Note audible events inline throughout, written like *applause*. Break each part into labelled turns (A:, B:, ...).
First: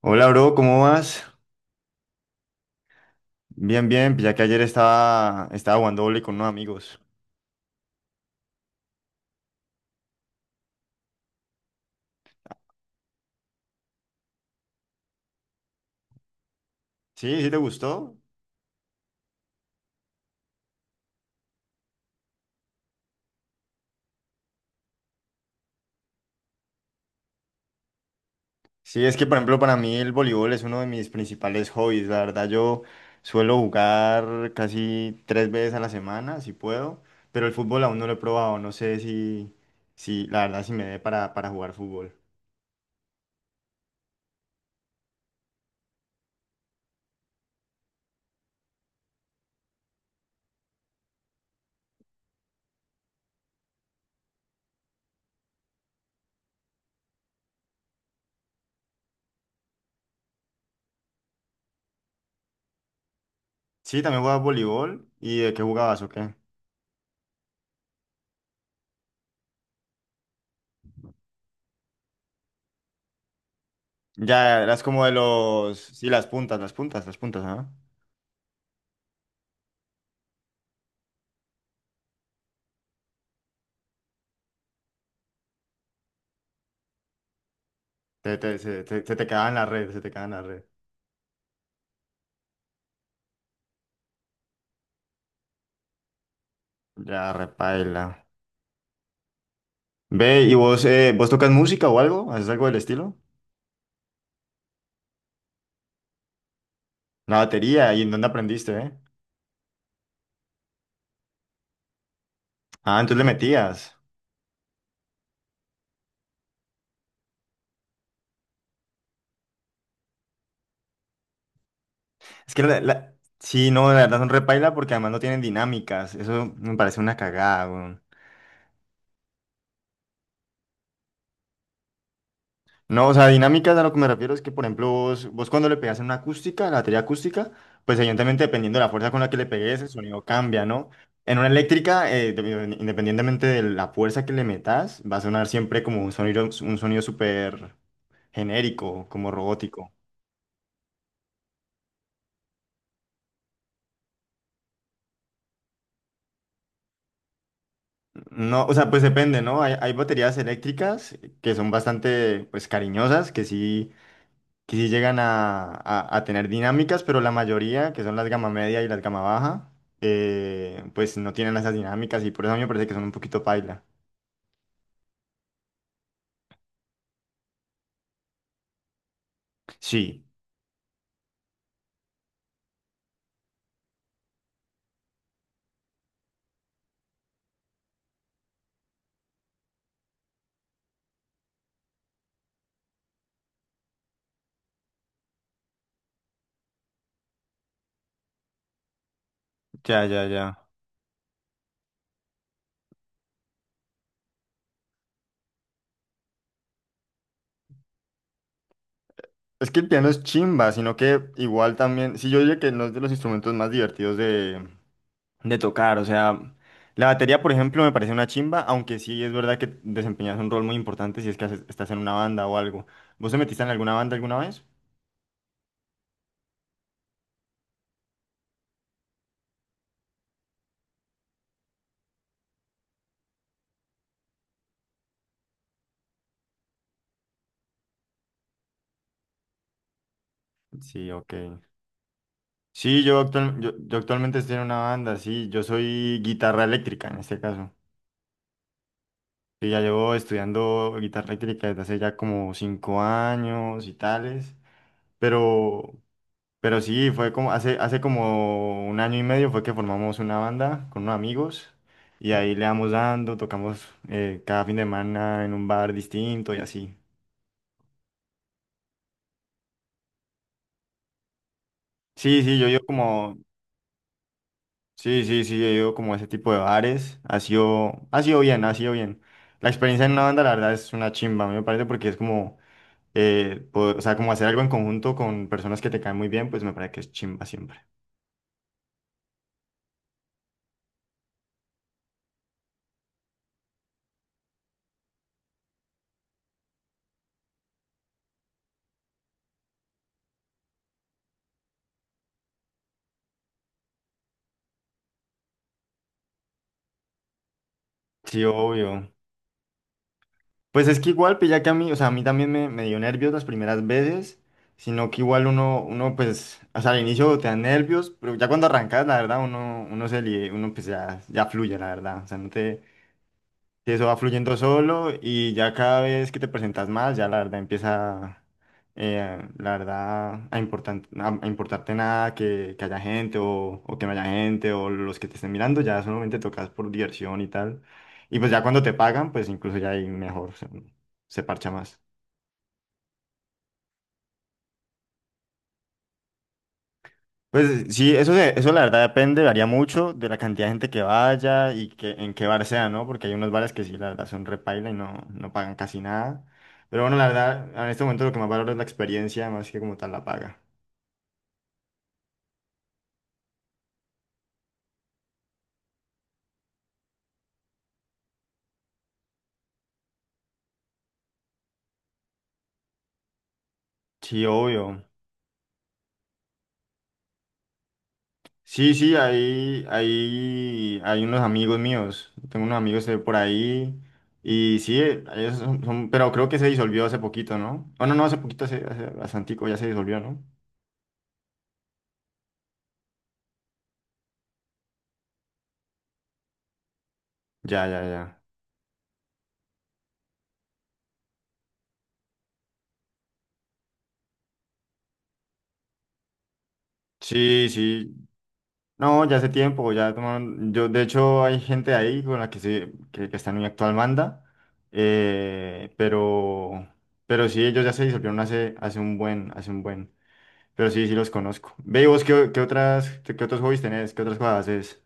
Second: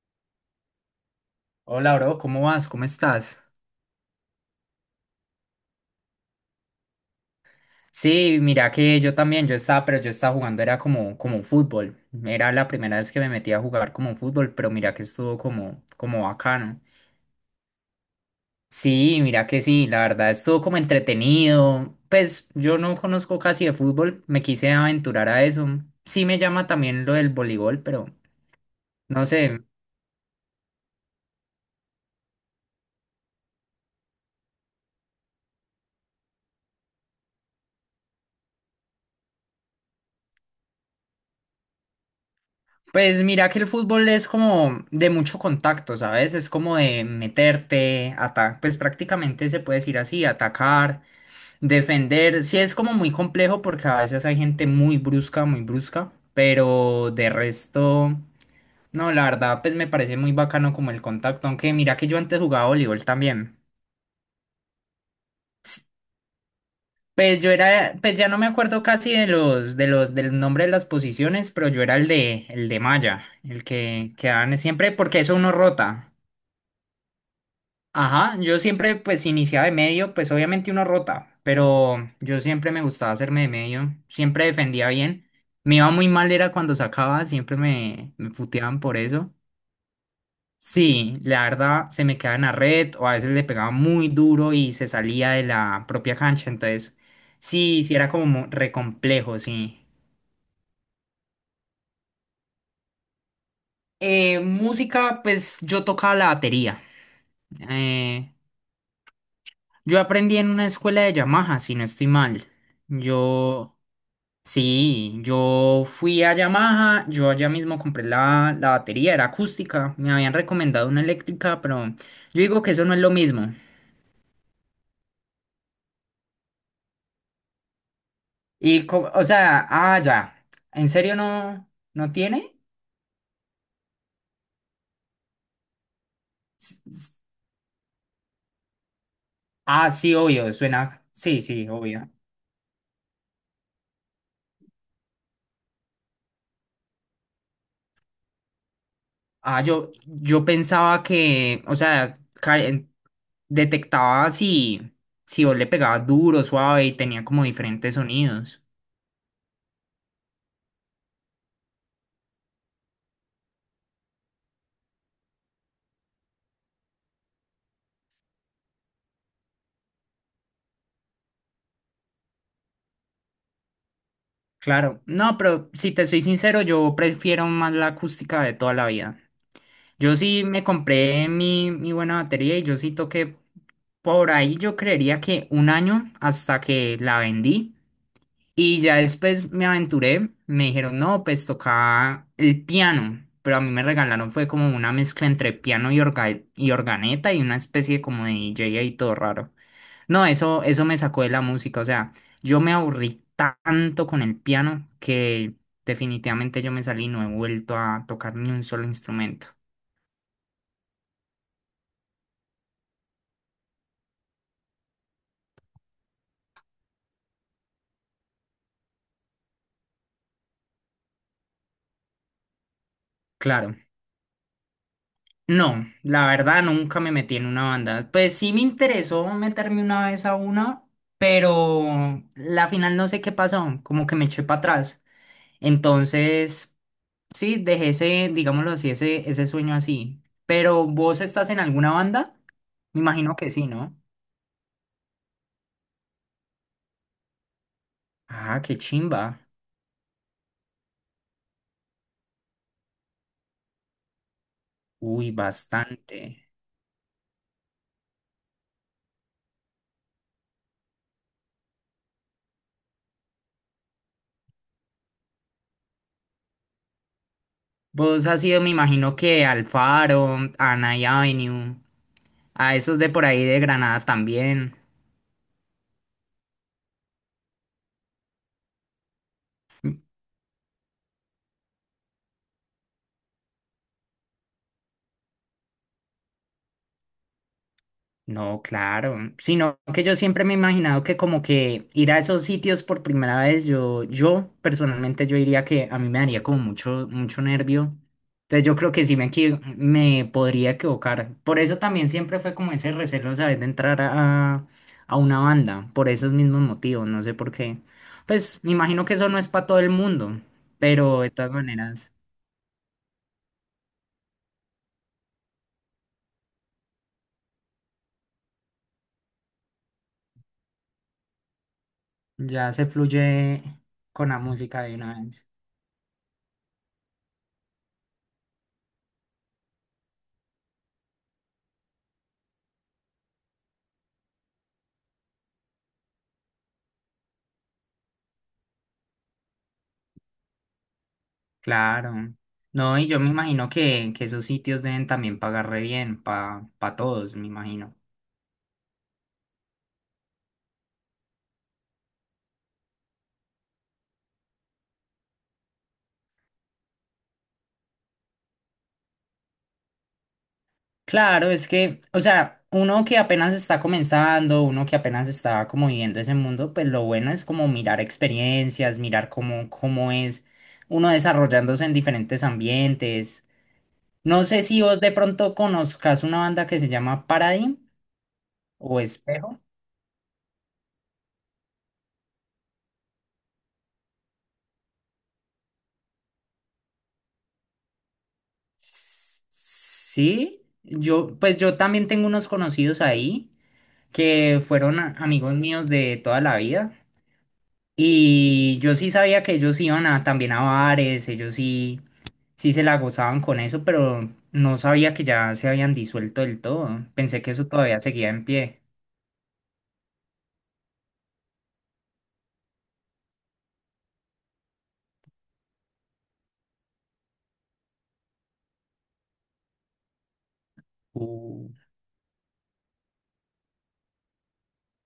A: Hola, bro, ¿cómo vas?
B: Hola, bro, ¿cómo vas? ¿Cómo estás?
A: Bien, bien, pues ya que ayer estaba jugando voleibol con unos amigos.
B: Sí, mira que yo también, yo estaba, pero yo estaba jugando, era como fútbol. Era la primera vez que me metí a jugar como fútbol, pero mira que estuvo como bacano.
A: ¿Sí? ¿Sí te gustó?
B: Sí, mira que sí, la verdad estuvo como entretenido. Pues yo no conozco casi de fútbol, me quise aventurar a eso. Sí me llama también lo del voleibol, pero
A: Sí, es
B: no
A: que, por ejemplo,
B: sé.
A: para mí el voleibol es uno de mis principales hobbies. La verdad, yo suelo jugar casi 3 veces a la semana, si puedo, pero el fútbol aún no lo he probado. No sé si, si la verdad, si me dé para jugar fútbol.
B: Pues mira que el fútbol es como de mucho contacto, ¿sabes? Es como de meterte, atacar, pues prácticamente se puede decir así, atacar. Defender, sí es como muy complejo porque a veces hay gente muy brusca, pero de resto, no, la verdad, pues me parece muy bacano como el contacto, aunque mira que yo antes jugaba voleibol también.
A: Sí, también jugabas voleibol. ¿Y de qué
B: S-
A: jugabas o qué?
B: Pues yo era, pues ya no me acuerdo casi de los, del nombre de las posiciones, pero yo era el de malla, el que quedaban
A: Ya, eras
B: siempre,
A: como de
B: porque eso uno
A: los... Sí,
B: rota.
A: las puntas, las puntas, las puntas, ¿ah?
B: Ajá, yo siempre pues iniciaba de medio, pues obviamente uno rota, pero yo siempre me gustaba hacerme de medio, siempre defendía bien. Me iba muy mal era cuando sacaba, siempre me
A: Te, te,
B: puteaban
A: se,
B: por
A: te, se te
B: eso.
A: quedaba en la red, se te quedaba en la red.
B: Sí, la verdad se me quedaba en la red o a veces le pegaba muy duro y se salía de la propia cancha, entonces
A: Ya,
B: sí, sí
A: repaila.
B: era como re complejo, sí.
A: Ve, ¿y vos, vos tocas música o algo? ¿Haces algo del estilo?
B: Música, pues yo tocaba la batería.
A: La batería, ¿y en dónde
B: Eh,
A: aprendiste,
B: yo aprendí en una escuela de Yamaha, si no estoy mal.
A: Ah, entonces le
B: Yo...
A: metías.
B: Sí, yo fui a Yamaha, yo allá mismo compré la batería, era acústica, me habían recomendado una eléctrica, pero yo
A: Es
B: digo
A: que
B: que
A: la,
B: eso no es
A: la-
B: lo mismo.
A: Sí, no, la verdad son repaila porque además no tienen dinámicas. Eso me parece una cagada, weón.
B: O sea, ah, ya, ¿en serio no tiene?
A: No, o sea, dinámicas a lo que me refiero es que, por ejemplo, vos cuando le pegas en una acústica, la
B: S-
A: batería
B: s-
A: acústica, pues evidentemente dependiendo de la fuerza con la que le pegues, el
B: Ah, sí,
A: sonido
B: obvio,
A: cambia, ¿no?
B: suena,
A: En
B: sí,
A: una
B: sí, obvio.
A: eléctrica, independientemente de la fuerza que le metas, va a sonar siempre como un sonido súper genérico, como
B: Ah,
A: robótico.
B: yo pensaba que, o sea, detectaba si vos le pegabas duro, suave y tenía como diferentes sonidos.
A: No, o sea, pues depende, ¿no? Hay baterías eléctricas que son bastante, pues, cariñosas, que sí llegan a, a tener dinámicas, pero la mayoría, que son las gama media y las gama baja, pues no tienen esas dinámicas y por eso a mí me parece que son un poquito paila.
B: Claro, no, pero si te soy sincero, yo prefiero más la acústica de toda la vida. Yo
A: Sí,
B: sí me compré mi buena batería y yo sí toqué por ahí, yo creería que un año hasta que la vendí. Y ya después me aventuré, me dijeron, no, pues tocaba el piano, pero a mí me regalaron fue como una mezcla entre piano y organeta y una especie como de DJ ahí todo raro.
A: ya, ya,
B: No, eso,
A: ya.
B: eso me sacó de la música, o sea. Yo me aburrí tanto con el piano que definitivamente yo me salí y no he vuelto a tocar ni un solo instrumento.
A: Es que el piano es chimba, sino que igual también, sí, yo diría que no es de los instrumentos más divertidos de tocar, o sea, la batería, por ejemplo, me parece una chimba, aunque sí es verdad que desempeñas un rol muy importante si es que estás en una banda o algo. ¿Vos te metiste en
B: Claro,
A: alguna banda alguna vez?
B: no, la verdad nunca me metí en una banda. Pues sí me interesó meterme una vez a una, pero la final no sé qué pasó, como que me eché para atrás. Entonces, sí, dejé ese, digámoslo así, ese sueño así. Pero
A: Sí,
B: ¿vos
A: ok.
B: estás en alguna banda? Me
A: Sí, yo,
B: imagino que
A: actual-
B: sí,
A: yo,
B: ¿no?
A: yo actualmente estoy en una banda, sí, yo soy guitarra eléctrica en este caso.
B: Ah, qué chimba.
A: Sí, ya llevo estudiando guitarra eléctrica desde hace ya como 5 años y tales,
B: Uy,
A: pero
B: bastante.
A: Pero sí, fue como hace como 1 año y medio fue que formamos una banda con unos amigos y ahí le damos dando, tocamos cada fin de semana en un bar distinto y así.
B: Vos has ido, me imagino que al Faro, a Night Avenue,
A: Sí, sí, yo he
B: a
A: ido
B: esos de por
A: como,
B: ahí de Granada también.
A: sí, sí, sí, he ido como a ese tipo de bares, ha sido bien, ha sido bien. La experiencia en una banda la verdad es una chimba, a mí me parece porque es como, o sea, como hacer algo en conjunto con personas que te caen muy bien, pues me parece que es chimba siempre.
B: No, claro, sino que yo siempre me he imaginado que como que ir a esos sitios por primera vez, yo personalmente yo diría que a mí me daría como mucho, mucho nervio. Entonces yo creo que sí me podría equivocar. Por eso también siempre fue como ese recelo, ¿sabes? De entrar a una banda, por esos mismos motivos, no sé por qué.
A: Sí,
B: Pues me imagino
A: obvio.
B: que eso no es para todo el mundo,
A: Pues es que
B: pero de
A: igual, pues
B: todas
A: ya que a mí, o sea, a
B: maneras
A: mí también me dio nervios las primeras veces, sino que igual uno pues, o sea, al inicio te da nervios, pero ya cuando arrancas, la verdad, uno, uno pues ya, ya fluye, la verdad, o sea, no
B: ya
A: te,
B: se fluye
A: y eso va
B: con la
A: fluyendo
B: música de
A: solo
B: una vez.
A: y ya cada vez que te presentas más, ya la verdad empieza, la verdad, a importarte nada que, que haya gente o que no haya gente o los que te estén mirando, ya solamente tocas por diversión y tal. Y pues ya cuando te pagan, pues incluso ya ahí mejor se, se parcha más.
B: Claro. No, y yo me imagino que esos sitios deben también pagar re bien para pa todos, me
A: Pues
B: imagino.
A: sí, eso la verdad depende, varía mucho de la cantidad de gente que vaya y que, en qué bar sea, ¿no? Porque hay unos bares que sí, la verdad, son repaila y no, no pagan casi nada. Pero bueno, la verdad, en este momento lo que más valoro es la experiencia, más que como tal la paga.
B: Claro, es que, o sea, uno que apenas está comenzando, uno que apenas está como viviendo ese mundo, pues lo bueno es como mirar experiencias, mirar cómo es uno desarrollándose en diferentes ambientes. No
A: Sí,
B: sé si vos
A: obvio.
B: de pronto conozcas una banda que se llama Paradigm
A: Sí,
B: o
A: sí,
B: Espejo.
A: ahí, ahí, hay unos amigos míos. Tengo unos amigos de por ahí. Y sí, pero creo que se disolvió hace poquito, ¿no? Oh, no, no, hace poquito, hace bastantico, ya se disolvió, ¿no?
B: Sí, yo, pues yo también tengo unos conocidos ahí, que fueron amigos míos de toda la vida.
A: Ya, ya, ya.
B: Y yo sí sabía que ellos iban también a bares, ellos sí, sí se la gozaban con eso, pero no sabía que ya se habían disuelto del todo. Pensé que eso
A: Sí,
B: todavía
A: sí.
B: seguía en pie.
A: No, ya hace tiempo, ya tomaron, yo de hecho hay gente ahí con la que que está en mi actual banda, eh, pero, pero sí, ellos ya se disolvieron hace un buen, pero sí, sí los
B: Uh.
A: conozco. Ve, ¿y vos qué, qué otros hobbies tenés, qué otras cosas haces?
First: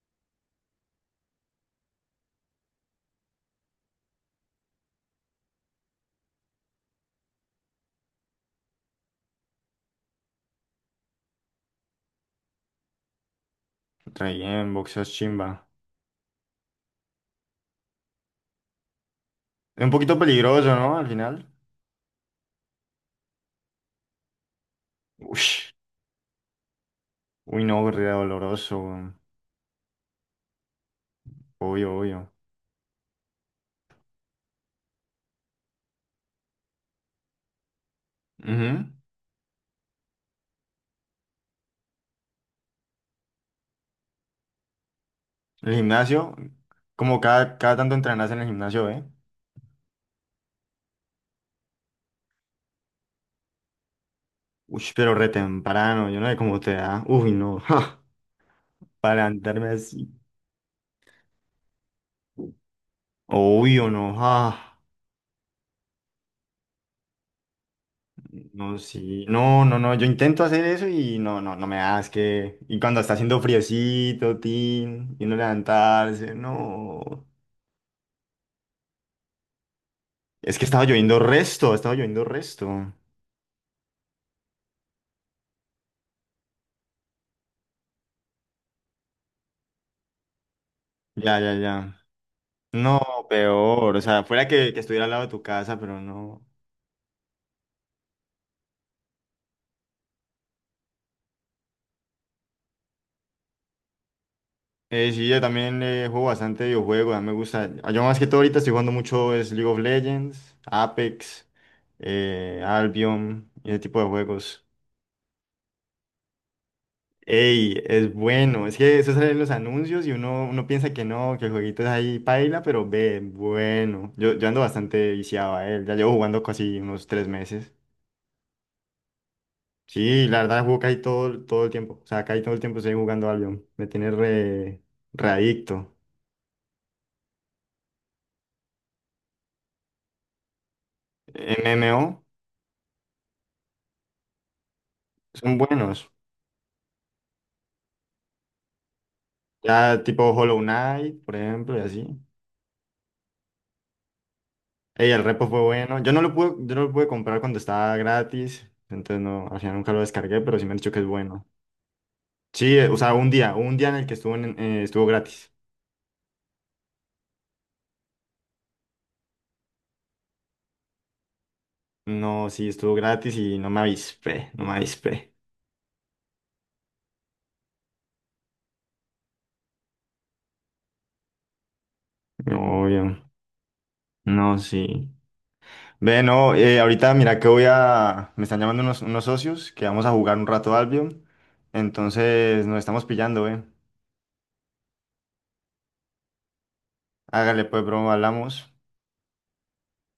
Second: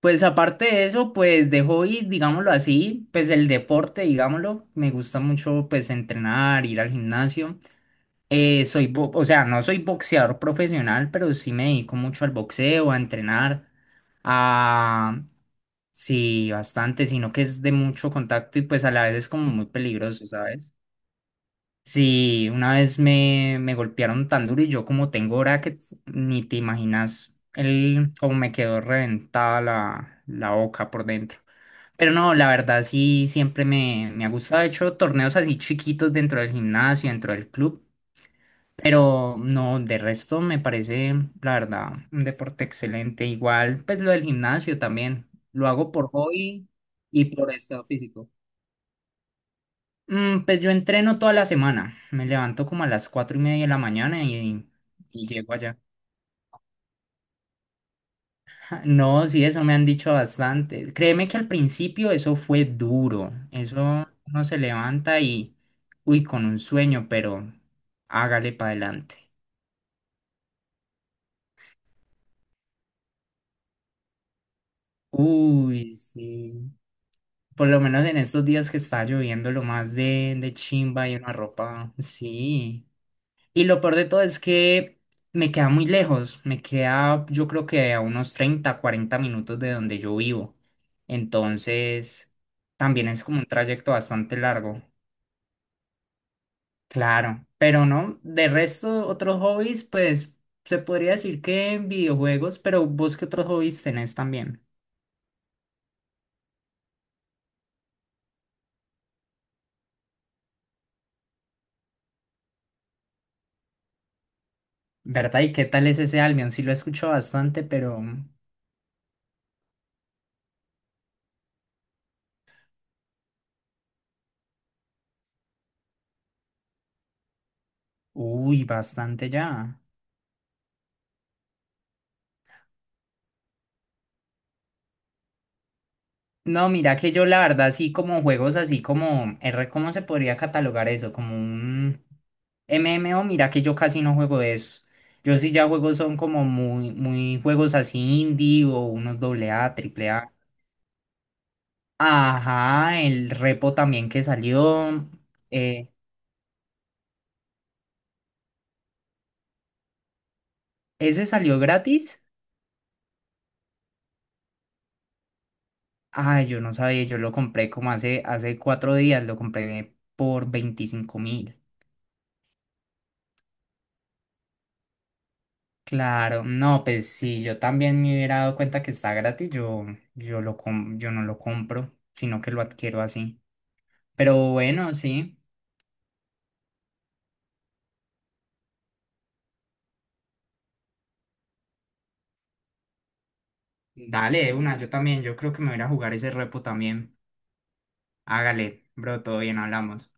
B: Pues aparte de eso, pues de hobby, digámoslo así, pues el deporte, digámoslo, me gusta mucho pues entrenar, ir al gimnasio. O sea, no soy boxeador profesional, pero sí me dedico mucho al boxeo, a entrenar,
A: Bien boxeas,
B: a,
A: chimba.
B: Sí, bastante, sino que es de mucho contacto y pues a la vez es como muy
A: Es un poquito
B: peligroso,
A: peligroso,
B: ¿sabes?
A: ¿no? Al final.
B: Sí, una vez me golpearon tan duro y yo como tengo
A: Uy,
B: brackets, ni te imaginas
A: uy, no, re
B: el como me
A: doloroso,
B: quedó
A: weón.
B: reventada la boca por dentro.
A: Obvio,
B: Pero
A: obvio.
B: no, la verdad sí, siempre me ha gustado. He hecho torneos así chiquitos dentro del gimnasio, dentro del club.
A: Ujú.
B: Pero no, de resto me parece, la verdad, un deporte excelente. Igual, pues lo del gimnasio también. Lo
A: El
B: hago por
A: gimnasio,
B: hobby
A: como
B: y por
A: cada
B: estado
A: tanto
B: físico.
A: entrenas en el gimnasio, ¿eh?
B: Mm, pues yo entreno toda la semana. Me levanto como a las 4:30 de la mañana y,
A: Uy, pero
B: y
A: re
B: llego allá.
A: temprano, yo no sé cómo te da. Uy, no, *laughs* ja,
B: *laughs*
A: para
B: No, sí, eso
A: andarme
B: me han
A: así.
B: dicho bastante. Créeme que al principio eso fue duro.
A: Obvio, no,
B: Eso uno se
A: ja.
B: levanta y, uy, con un sueño, pero hágale para
A: No,
B: adelante.
A: sí, no, no, no, yo intento hacer eso y no, no, no me da, es que... Y cuando está haciendo friecito, tin, y no
B: Uy,
A: levantarse,
B: sí.
A: no.
B: Por lo menos en estos días que está lloviendo, lo más de
A: Es que estaba
B: chimba y
A: lloviendo
B: una
A: resto,
B: ropa.
A: estaba lloviendo
B: Sí.
A: resto.
B: Y lo peor de todo es que me queda muy lejos. Me queda, yo creo que a unos 30 40 minutos de donde yo vivo.
A: Ya, ya, ya.
B: Entonces,
A: No,
B: también es como un trayecto
A: peor, o sea,
B: bastante
A: fuera que
B: largo.
A: estuviera al lado de tu casa, pero no.
B: Claro. Pero no, de resto, otros hobbies, pues se podría decir que videojuegos, pero vos qué otros hobbies tenés también.
A: Sí, yo también juego bastante videojuegos, a mí me gusta. Yo más que todo ahorita estoy jugando mucho es League of Legends, Apex, Albion, y ese tipo de juegos.
B: ¿Verdad? ¿Y qué tal es ese Albion? Sí lo escucho bastante,
A: Ey,
B: pero.
A: es bueno, es que eso sale en los anuncios y uno piensa que no, que el jueguito es ahí paila, pero ve, bueno. Yo ando bastante viciado a él, ya llevo jugando casi unos 3 meses.
B: Uy, bastante ya.
A: Sí, la verdad juego casi todo el tiempo, o sea, casi todo el tiempo estoy jugando Albion, me tiene re, re adicto.
B: No, mira que yo la verdad sí como juegos así como R, ¿cómo se podría catalogar eso? Como un
A: MMO
B: MMO, mira que yo casi no juego de eso. Yo sí
A: son
B: ya juego
A: buenos.
B: son como muy, muy juegos así indie o unos doble A,
A: Ya
B: triple
A: tipo
B: A.
A: Hollow Knight, por ejemplo, y así.
B: Ajá, el repo también que salió.
A: Ey, el repo fue
B: eh,
A: bueno. Yo no lo pude comprar cuando estaba gratis. Entonces no, al final nunca lo descargué, pero sí me han dicho que es
B: ¿Ese
A: bueno.
B: salió gratis?
A: Sí, o sea, un día en el que estuvo estuvo gratis.
B: Ay, yo no sabía, yo lo compré como hace 4 días, lo compré por 25.000.
A: No, sí, estuvo gratis y no me avispé, no me avispé.
B: Claro, no, pues si yo también me hubiera dado cuenta que está gratis, yo no lo compro, sino que lo adquiero
A: Obvio.
B: así. Pero
A: No,
B: bueno,
A: sí.
B: sí,
A: Ve, no, ahorita mira que voy a. Me están llamando unos, unos socios que vamos a jugar un rato Albion. Entonces nos estamos pillando, eh.
B: dale de una, yo también, yo creo que me voy a ir a jugar ese repo también.
A: Hágale pues, bro, hablamos.
B: Hágale, bro, todo bien, hablamos.